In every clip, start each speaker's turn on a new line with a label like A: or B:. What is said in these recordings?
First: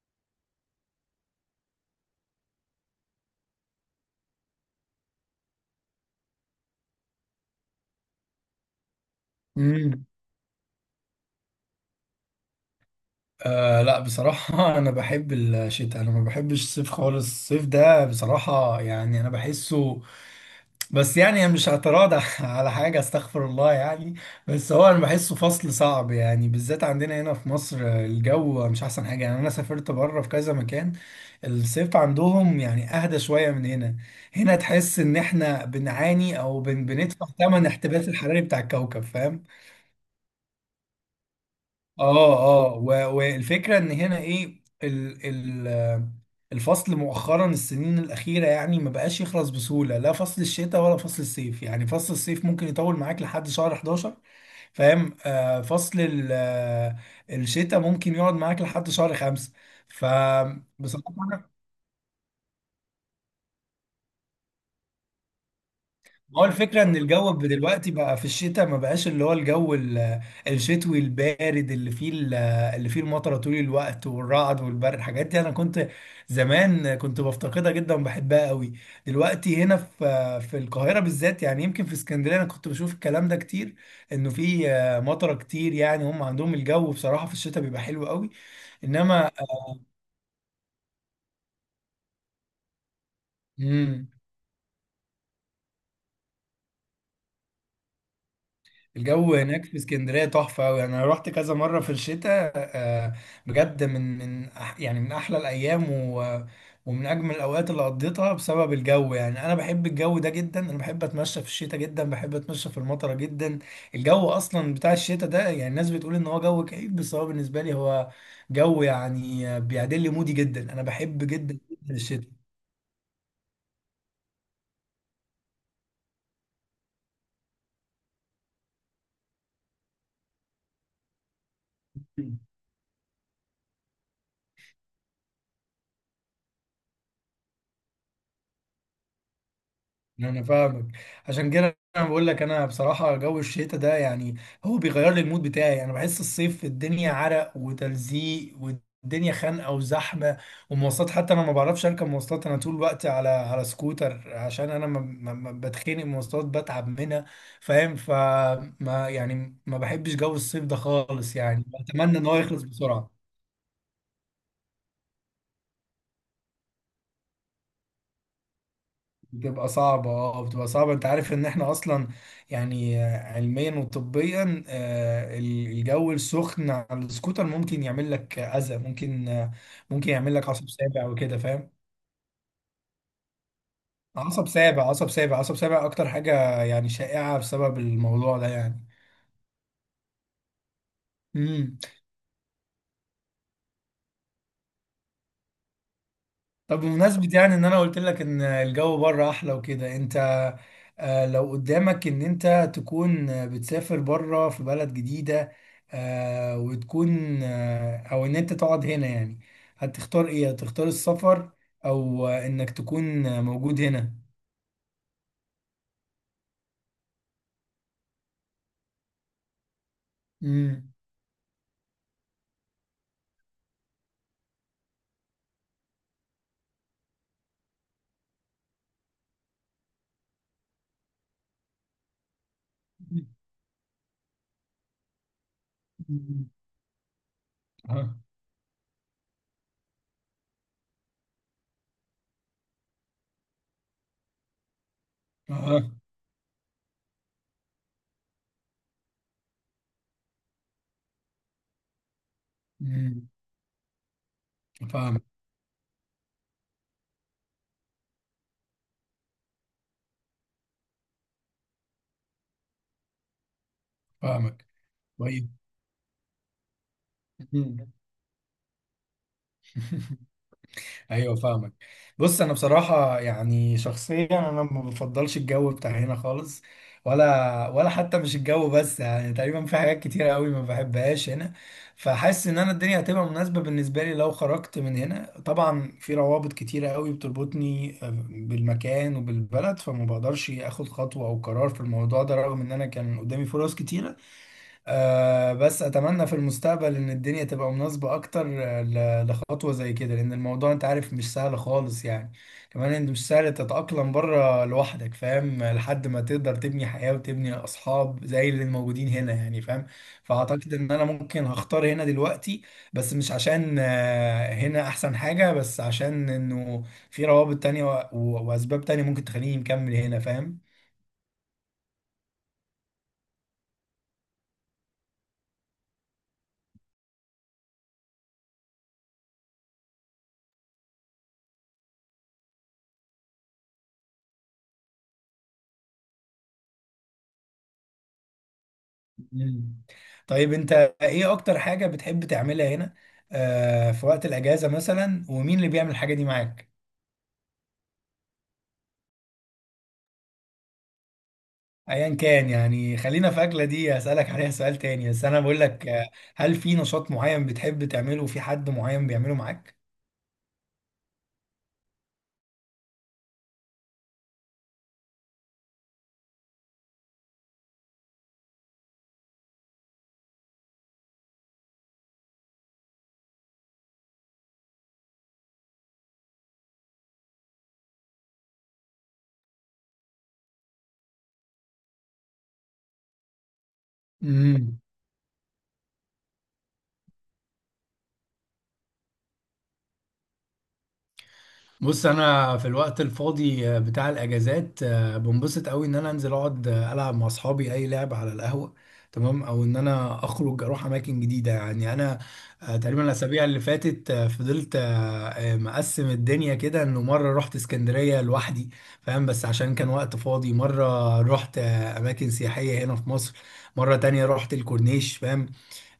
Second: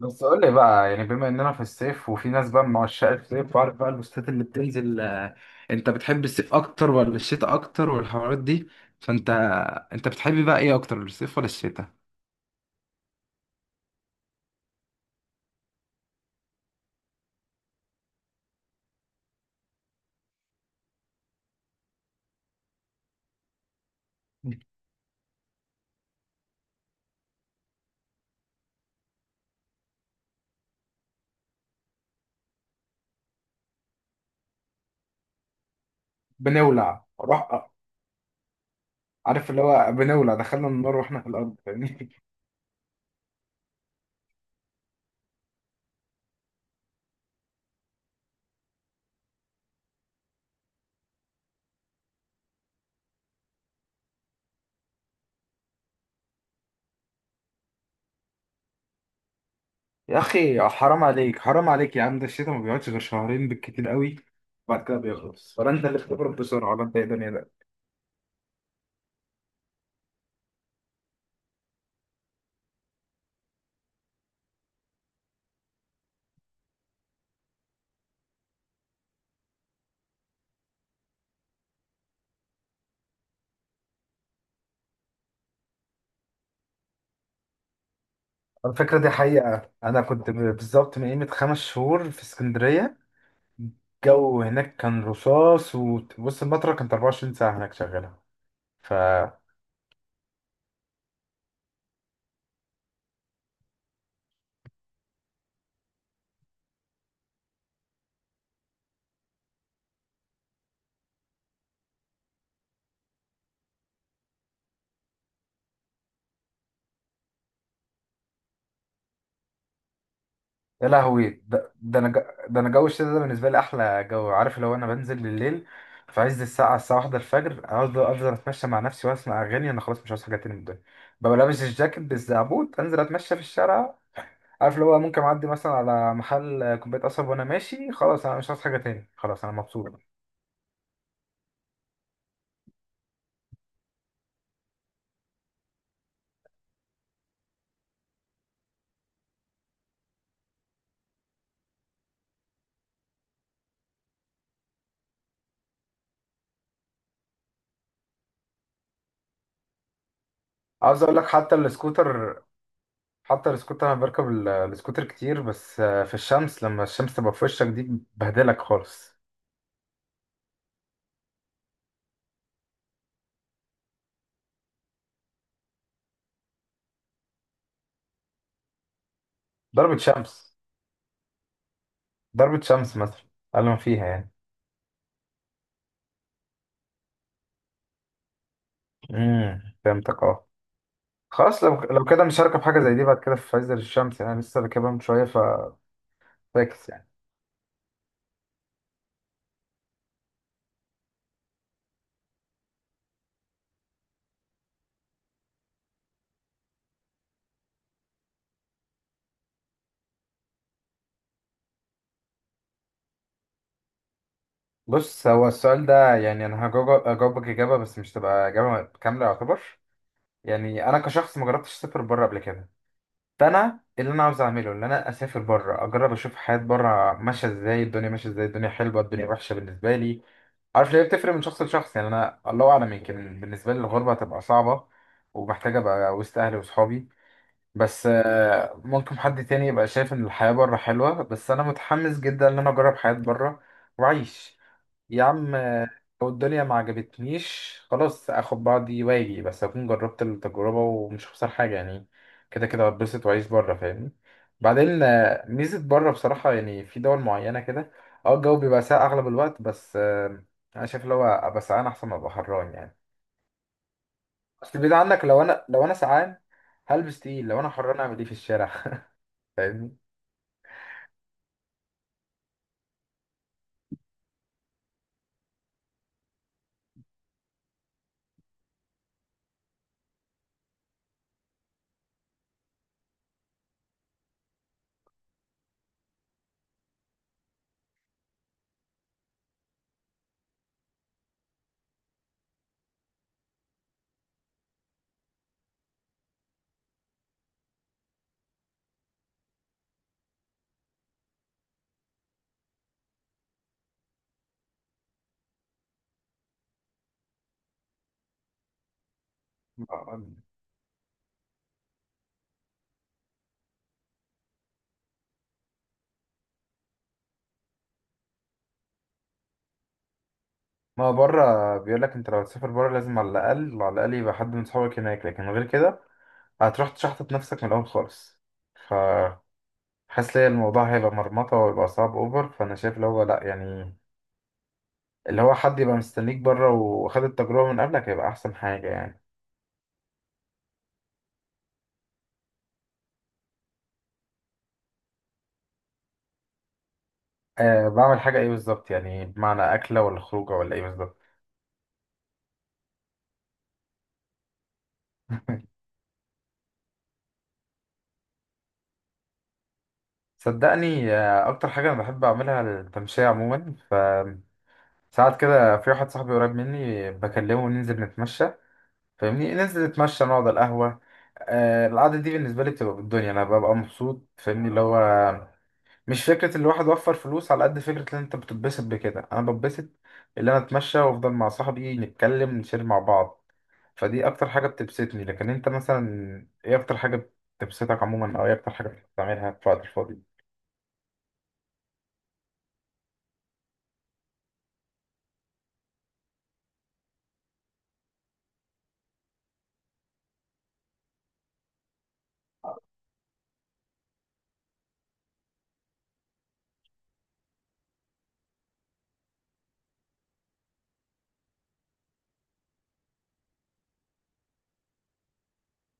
A: بس قول لي بقى، يعني بما اننا في الصيف وفي ناس بقى من عشاق الصيف، وعارف بقى البوستات اللي بتنزل، انت بتحب الصيف اكتر ولا الشتاء اكتر والحوارات دي؟ فانت
B: امم
A: انت بتحب بقى ايه اكتر، الصيف ولا الشتاء؟
B: آه لا بصراحة أنا بحب الشتاء. أنا ما بحبش الصيف خالص. الصيف ده بصراحة يعني أنا بحسه، بس يعني أنا مش اعتراض على حاجة، استغفر الله يعني. بس هو أنا بحسه فصل صعب يعني، بالذات عندنا هنا في مصر، الجو مش أحسن حاجة. يعني أنا سافرت بره في كذا مكان، الصيف عندهم يعني أهدى شوية من هنا. هنا تحس إن إحنا بنعاني أو
A: بنولع
B: بندفع ثمن
A: روح.
B: الاحتباس الحراري بتاع الكوكب، فاهم.
A: عارف اللي هو بنولع، دخلنا النار واحنا في الارض، فاهمني؟
B: اه. والفكره ان هنا ايه ال ال الفصل مؤخرا، السنين الاخيره يعني ما بقاش يخلص بسهوله، لا فصل الشتاء ولا فصل الصيف. يعني فصل الصيف ممكن يطول معاك لحد شهر 11، فاهم. آه فصل ال- آه، الشتاء ممكن يقعد معاك لحد شهر 5
A: يا اخي حرام عليك
B: فبصراحه.
A: حرام عليك يا عم، ده الشتاء ما بيقعدش غير شهرين بالكتير قوي، وبعد كده بيخلص. ولا انت اللي بتبرد
B: ما هو
A: بسرعه، ولا
B: الفكرة
A: انت
B: إن
A: ايه الدنيا
B: الجو
A: ده؟
B: دلوقتي بقى في الشتاء ما بقاش اللي هو الشتوي البارد، اللي فيه المطرة طول الوقت والرعد والبرد، الحاجات دي أنا كنت، زمان كنت بفتقدها جدا وبحبها قوي. دلوقتي هنا في القاهرة بالذات، يعني يمكن في اسكندرية أنا كنت بشوف الكلام ده كتير، إنه فيه مطرة كتير. يعني هم عندهم الجو بصراحة في الشتاء بيبقى حلو قوي،
A: الفكرة دي
B: إنما
A: حقيقة، أنا كنت بالظبط من قيمة 5 شهور في اسكندرية.
B: مم.
A: الجو هناك كان رصاص، وبص المطرة كانت 24 ساعة هناك شغالة. ف
B: الجو هناك في اسكندرية تحفة أوي. أنا رحت كذا مرة في الشتاء، بجد يعني من أحلى الأيام ومن أجمل الأوقات اللي قضيتها بسبب الجو. يعني أنا بحب الجو ده جدا، أنا بحب أتمشى في الشتاء جدا، بحب أتمشى في المطرة جدا. الجو أصلا بتاع الشتاء ده يعني الناس بتقول إن هو جو كئيب، بس هو بالنسبة لي هو جو يعني بيعدل لي مودي جدا. أنا
A: يا
B: بحب
A: لهوي
B: جدا
A: ده,
B: جدا
A: ده انا ج-
B: الشتاء.
A: ده انا جو الشتا ده بالنسبة لي احلى جو. عارف، لو انا بنزل بالليل في عز الساعة واحدة الفجر، اقعد افضل اتمشى مع نفسي واسمع اغاني، انا خلاص مش عاوز حاجة تاني من الدنيا. ببقى لابس الجاكيت بالزعبوت، انزل اتمشى في الشارع. عارف اللي هو، ممكن اعدي مثلا على محل كوباية قصب وانا ماشي، خلاص انا مش عاوز حاجة تاني، خلاص انا مبسوط.
B: انا فاهمك. عشان كده انا بقول لك انا بصراحه جو الشتاء ده يعني هو بيغير لي المود بتاعي. انا بحس الصيف الدنيا عرق وتلزيق والدنيا خانقه وزحمه ومواصلات. حتى انا ما بعرفش اركب مواصلات، انا طول الوقت على سكوتر عشان انا ما بتخنق من المواصلات، بتعب منها، فاهم. فما يعني ما بحبش جو الصيف ده
A: عاوز اقول لك
B: خالص،
A: حتى
B: يعني بتمنى ان هو
A: السكوتر،
B: يخلص بسرعه.
A: انا بركب السكوتر كتير، بس في الشمس لما الشمس تبقى في وشك دي بهدلك خالص.
B: بتبقى صعبة، اه بتبقى صعبة. انت عارف ان احنا اصلا يعني، علميا وطبيا، الجو السخن على السكوتر ممكن يعمل لك اذى، ممكن،
A: ضربة
B: ممكن يعمل لك
A: شمس.
B: عصب سابع وكده، فاهم.
A: مثلا، اقل ما فيها يعني.
B: عصب سابع اكتر حاجة يعني شائعة بسبب الموضوع ده يعني.
A: فهمتك، اه. خلاص
B: إمم.
A: لو كده، مش هركب حاجة زي دي بعد كده في عز الشمس، يعني أنا لسه راكبها من شوية ففاكس
B: طب
A: يعني.
B: بمناسبة يعني ان انا قلت لك ان الجو بره احلى وكده، انت لو قدامك ان انت تكون بتسافر بره في بلد جديدة، آه، وتكون آه، او ان انت تقعد هنا، يعني هتختار ايه؟ هتختار السفر او انك تكون موجود هنا؟
A: بص، هو السؤال ده يعني، انا هجاوبك اجابة، بس مش تبقى اجابة كاملة يعتبر. يعني
B: امم.
A: انا كشخص ما جربتش اسافر بره قبل كده، فانا اللي انا عاوز اعمله ان انا اسافر بره، اجرب اشوف حياه بره ماشيه ازاي، الدنيا ماشيه ازاي، الدنيا حلوه الدنيا وحشه بالنسبه لي. عارف ليه؟ بتفرق من شخص لشخص. يعني انا الله اعلم، يمكن بالنسبه لي الغربه هتبقى صعبه ومحتاجه ابقى وسط اهلي وصحابي. بس
B: اه.
A: ممكن حد تاني يبقى شايف ان الحياه بره حلوه، بس انا متحمس جدا ان انا اجرب حياه بره واعيش. يا عم،
B: اه.
A: لو الدنيا ما عجبتنيش خلاص اخد بعضي واجي، بس اكون جربت التجربة ومش هخسر حاجة يعني. كده كده هتبسط
B: أمم.
A: واعيش بره، فاهمني. بعدين
B: فاهمك.
A: ميزة بره بصراحة، يعني في دول معينة كده، اه الجو بيبقى ساقع اغلب الوقت. بس انا شايف اللي هو، ابقى سقعان احسن ما ابقى حران يعني.
B: فاهمك.
A: اصل البيت عندك، لو
B: طيب.
A: انا لو انا سقعان هلبس تقيل، لو انا
B: مم.
A: حران اعمل ايه في الشارع؟ فاهمني.
B: ايوه فاهمك. بص انا بصراحه يعني شخصيا انا ما بفضلش الجو بتاع هنا خالص، ولا حتى مش الجو بس، يعني تقريبا في حاجات كتيره قوي ما بحبهاش هنا. فحاسس ان انا الدنيا هتبقى مناسبه بالنسبه لي لو خرجت من هنا. طبعا في روابط كتيره قوي بتربطني بالمكان وبالبلد، فما بقدرش اخد خطوه او قرار في الموضوع ده رغم ان انا كان قدامي فرص كتيره. آه بس اتمنى في المستقبل ان الدنيا تبقى مناسبة اكتر، لخطوة زي كده، لان الموضوع انت عارف مش سهل خالص يعني. كمان انت مش سهل تتأقلم بره لوحدك، فاهم، لحد ما تقدر تبني حياة وتبني اصحاب زي اللي موجودين هنا يعني، فاهم. فاعتقد ان انا ممكن هختار هنا دلوقتي، بس مش عشان هنا احسن حاجة، بس عشان انه في روابط تانية واسباب تانية ممكن تخليني مكمل هنا، فاهم.
A: ما هو بره بيقول لك، انت لو هتسافر بره لازم على الاقل على الاقل يبقى حد من صحابك هناك، لكن غير كده هتروح تشحطط نفسك من الأول خالص. ف حاسس ليا الموضوع هيبقى مرمطة ويبقى صعب أوفر، فأنا شايف اللي هو لأ يعني. اللي هو حد يبقى مستنيك بره وخد التجربة من قبلك هيبقى أحسن حاجة يعني.
B: مم. طيب انت ايه اكتر حاجة بتحب تعملها هنا آه في وقت الاجازة مثلا، ومين اللي بيعمل الحاجة دي معاك؟
A: أه بعمل حاجة إيه بالظبط، يعني بمعنى أكلة ولا خروجة ولا إيه بالظبط؟
B: ايا كان يعني، خلينا في اكلة، دي هسألك عليها سؤال تاني، بس انا بقول لك هل في نشاط معين بتحب تعمله وفي حد معين بيعمله معاك؟
A: صدقني، أكتر حاجة أنا بحب أعملها التمشية عموما. ف ساعات كده، في واحد صاحبي قريب مني بكلمه ننزل نتمشى، فاهمني؟ ننزل نتمشى نقعد على القهوة. القعدة دي بالنسبة لي بتبقى بالدنيا، أنا ببقى مبسوط، فاهمني؟ اللي هو مش فكرة الواحد وفر فلوس، على قد فكرة ان انت بتتبسط بكده، انا بتبسط اللي انا اتمشى وافضل مع صاحبي نتكلم نشير مع بعض. فدي اكتر حاجة
B: مم.
A: بتبسطني. لكن انت مثلا، ايه اكتر حاجة بتبسطك عموما، او ايه اكتر حاجة بتعملها في وقت الفاضي؟
B: بص انا في الوقت الفاضي، بتاع الاجازات، بنبسط قوي ان انا انزل اقعد، العب مع اصحابي اي لعب على القهوه، تمام، او ان انا اخرج اروح اماكن جديده. يعني انا تقريبا الاسابيع اللي فاتت، آه، فضلت آه، آه، مقسم الدنيا كده، انه مره رحت اسكندريه لوحدي، فاهم، بس عشان كان وقت فاضي، مره رحت اماكن سياحيه هنا في مصر، مره تانية رحت الكورنيش، فاهم.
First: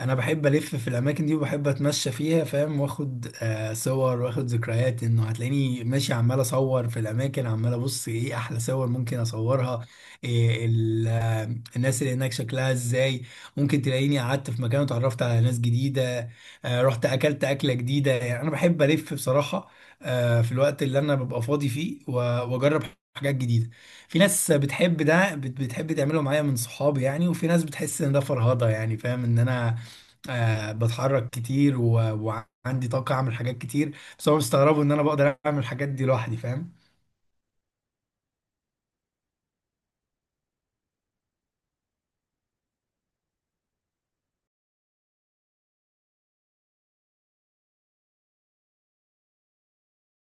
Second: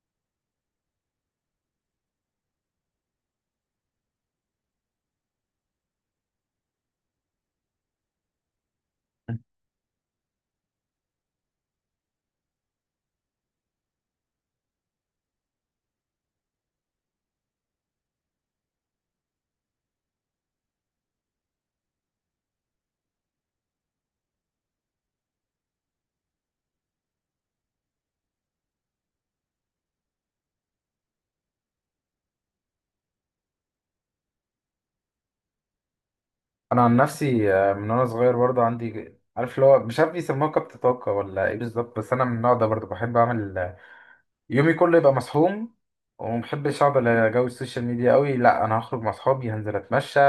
B: انا بحب الف في الاماكن دي وبحب اتمشى فيها، فاهم، واخد آه صور واخد ذكريات. انه هتلاقيني ماشي عمال اصور في الاماكن، عمال ابص ايه احلى صور ممكن اصورها، إيه ال- آه، الناس اللي هناك شكلها ازاي. ممكن تلاقيني قعدت في مكان وتعرفت على ناس جديده، آه رحت اكلت اكله جديده. يعني انا بحب الف بصراحه في الوقت اللي انا ببقى فاضي فيه واجرب حاجات جديده. في ناس بتحب ده بتحب تعمله معايا من صحابي يعني، وفي ناس بتحس ان ده فرهضه يعني، فاهم، ان انا آه بتحرك كتير وعندي طاقة أعمل حاجات كتير، بس هو مستغربوا إن أنا بقدر أعمل الحاجات دي لوحدي، فاهم.
A: انا عن نفسي، من وانا صغير برضه عندي، عارف اللي هو، مش عارف بيسموها كبت طاقة ولا ايه بالظبط، بس انا من النوع ده برضه، بحب اعمل يومي كله يبقى مسحوم. ومحبش اقعد على جو السوشيال ميديا قوي، لا انا هخرج مع اصحابي، هنزل اتمشى،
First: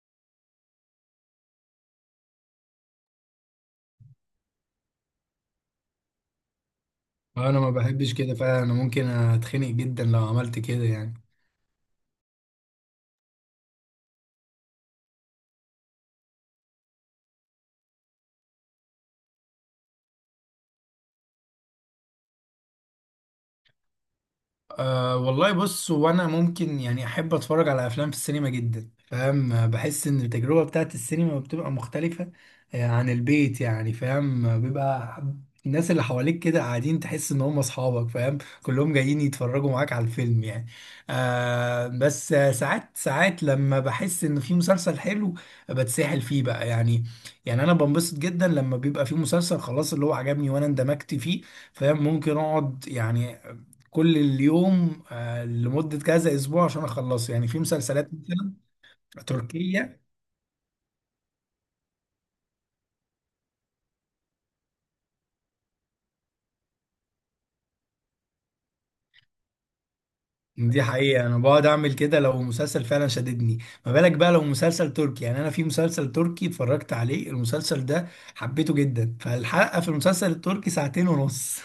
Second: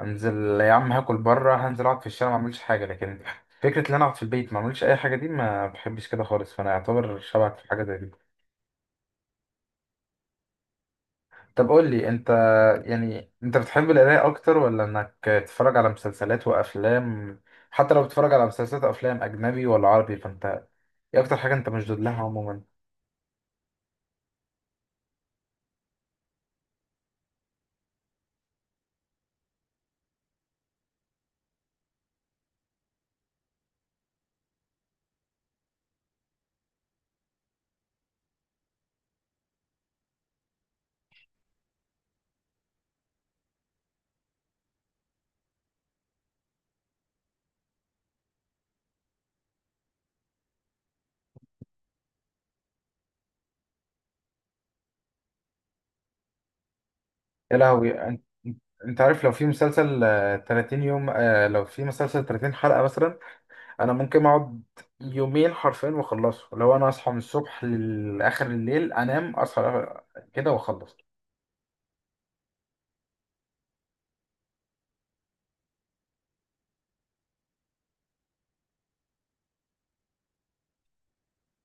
A: هنزل يا عم هاكل بره، هنزل اقعد في الشارع ما اعملش حاجه، لكن فكره ان انا اقعد في البيت ما اعملش اي حاجه دي، ما بحبش كده خالص. فانا اعتبر شبهك
B: أنا
A: في
B: ما
A: حاجه زي
B: بحبش
A: دي.
B: كده فعلا، أنا ممكن أتخنق جدا لو عملت كده يعني.
A: طب قول لي انت، يعني انت بتحب القرايه اكتر ولا انك تتفرج على مسلسلات وافلام؟ حتى لو بتتفرج على مسلسلات وافلام، اجنبي ولا عربي؟ فانت ايه اكتر حاجه انت مشدود لها عموما؟
B: أه والله بص، وانا ممكن يعني احب اتفرج على افلام في السينما جدا، فاهم، بحس ان التجربه بتاعت السينما بتبقى مختلفه عن البيت، يعني فاهم، بيبقى الناس اللي حواليك كده قاعدين، تحس ان هم اصحابك، فاهم، كلهم جايين يتفرجوا معاك على الفيلم يعني. أه بس ساعات لما بحس ان في مسلسل حلو بتسحل فيه بقى يعني. يعني انا بنبسط جدا لما بيبقى في مسلسل خلاص اللي هو عجبني وانا اندمجت فيه، فاهم. ممكن اقعد يعني كل اليوم، لمدة كذا أسبوع عشان أخلصه، يعني
A: يا
B: في
A: لهوي
B: مسلسلات
A: انت،
B: مثلا
A: انت عارف لو في
B: تركية.
A: مسلسل 30 يوم، لو في مسلسل 30 حلقة مثلا، انا ممكن اقعد يومين حرفيا واخلصه. لو انا اصحى من الصبح لاخر الليل، انام اصحى كده
B: دي
A: واخلص.
B: حقيقة أنا بقعد أعمل كده لو مسلسل فعلا شددني. ما بالك بقى لو مسلسل تركي؟ يعني أنا في مسلسل تركي اتفرجت عليه المسلسل ده حبيته جدا، فالحلقة في المسلسل التركي ساعتين ونص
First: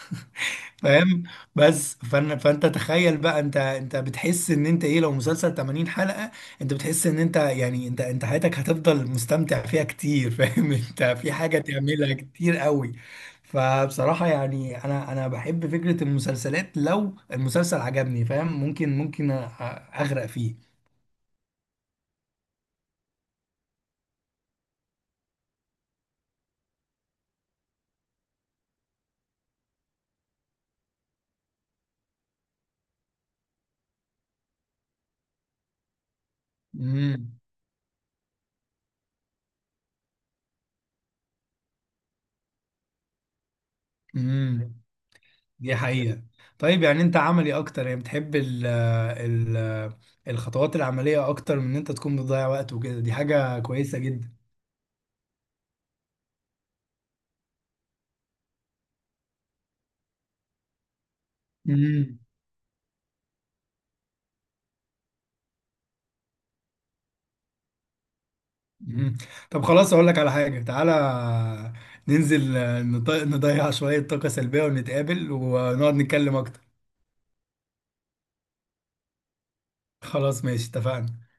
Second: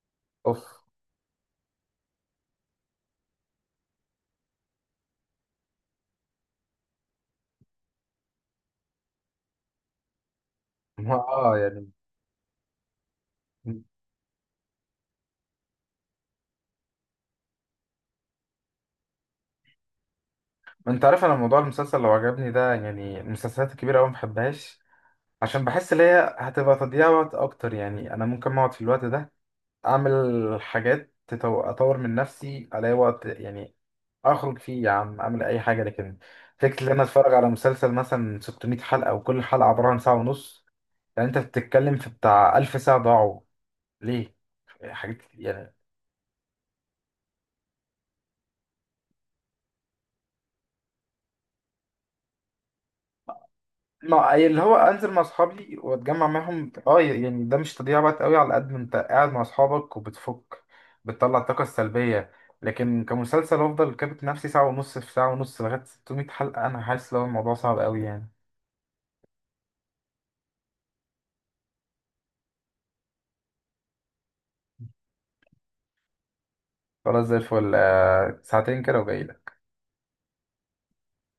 A: اوف.
B: فاهم. بس فأنا فانت تخيل بقى، انت بتحس ان انت ايه لو مسلسل 80 حلقة؟ انت بتحس ان انت يعني انت انت حياتك هتفضل مستمتع فيها كتير، فاهم، انت في
A: اه
B: حاجة
A: يعني،
B: تعملها كتير قوي. فبصراحة يعني انا بحب فكرة المسلسلات، لو المسلسل عجبني، فاهم، اغرق فيه.
A: ما انت عارف انا موضوع المسلسل لو عجبني ده، يعني المسلسلات الكبيرة أوي ما بحبهاش، عشان بحس ان هي هتبقى تضييع وقت اكتر. يعني انا ممكن اقعد في الوقت ده اعمل حاجات اطور من نفسي، الاقي وقت يعني اخرج فيه، يا عم اعمل اي حاجه. لكن فكره ان انا اتفرج
B: امم
A: على مسلسل مثلا 600 حلقه، وكل حلقه عباره عن ساعه ونص، يعني انت بتتكلم في بتاع 1000 ساعه ضاعوا ليه؟
B: امم
A: حاجات يعني.
B: دي حقيقة. طيب يعني انت عملي اكتر، يعني بتحب ال ال الخطوات العملية اكتر من ان انت تكون بتضيع وقت وكده، دي حاجة كويسة
A: ما
B: جدا.
A: أي اللي هو، انزل مع اصحابي واتجمع معاهم، اه يعني ده مش تضييع وقت قوي، على قد ما انت قاعد مع اصحابك وبتفك بتطلع الطاقه
B: مم.
A: السلبيه. لكن كمسلسل، افضل كابت نفسي ساعه ونص في ساعه ونص لغايه 600 حلقه، انا حاسس لو الموضوع صعب قوي يعني.
B: مم. طب خلاص اقول لك على حاجة، تعالى ننزل، نضيع شوية طاقة سلبية ونتقابل ونقعد نتكلم اكتر.
A: خلاص زي الفل، ساعتين كده وجاي.
B: خلاص ماشي، اتفقنا.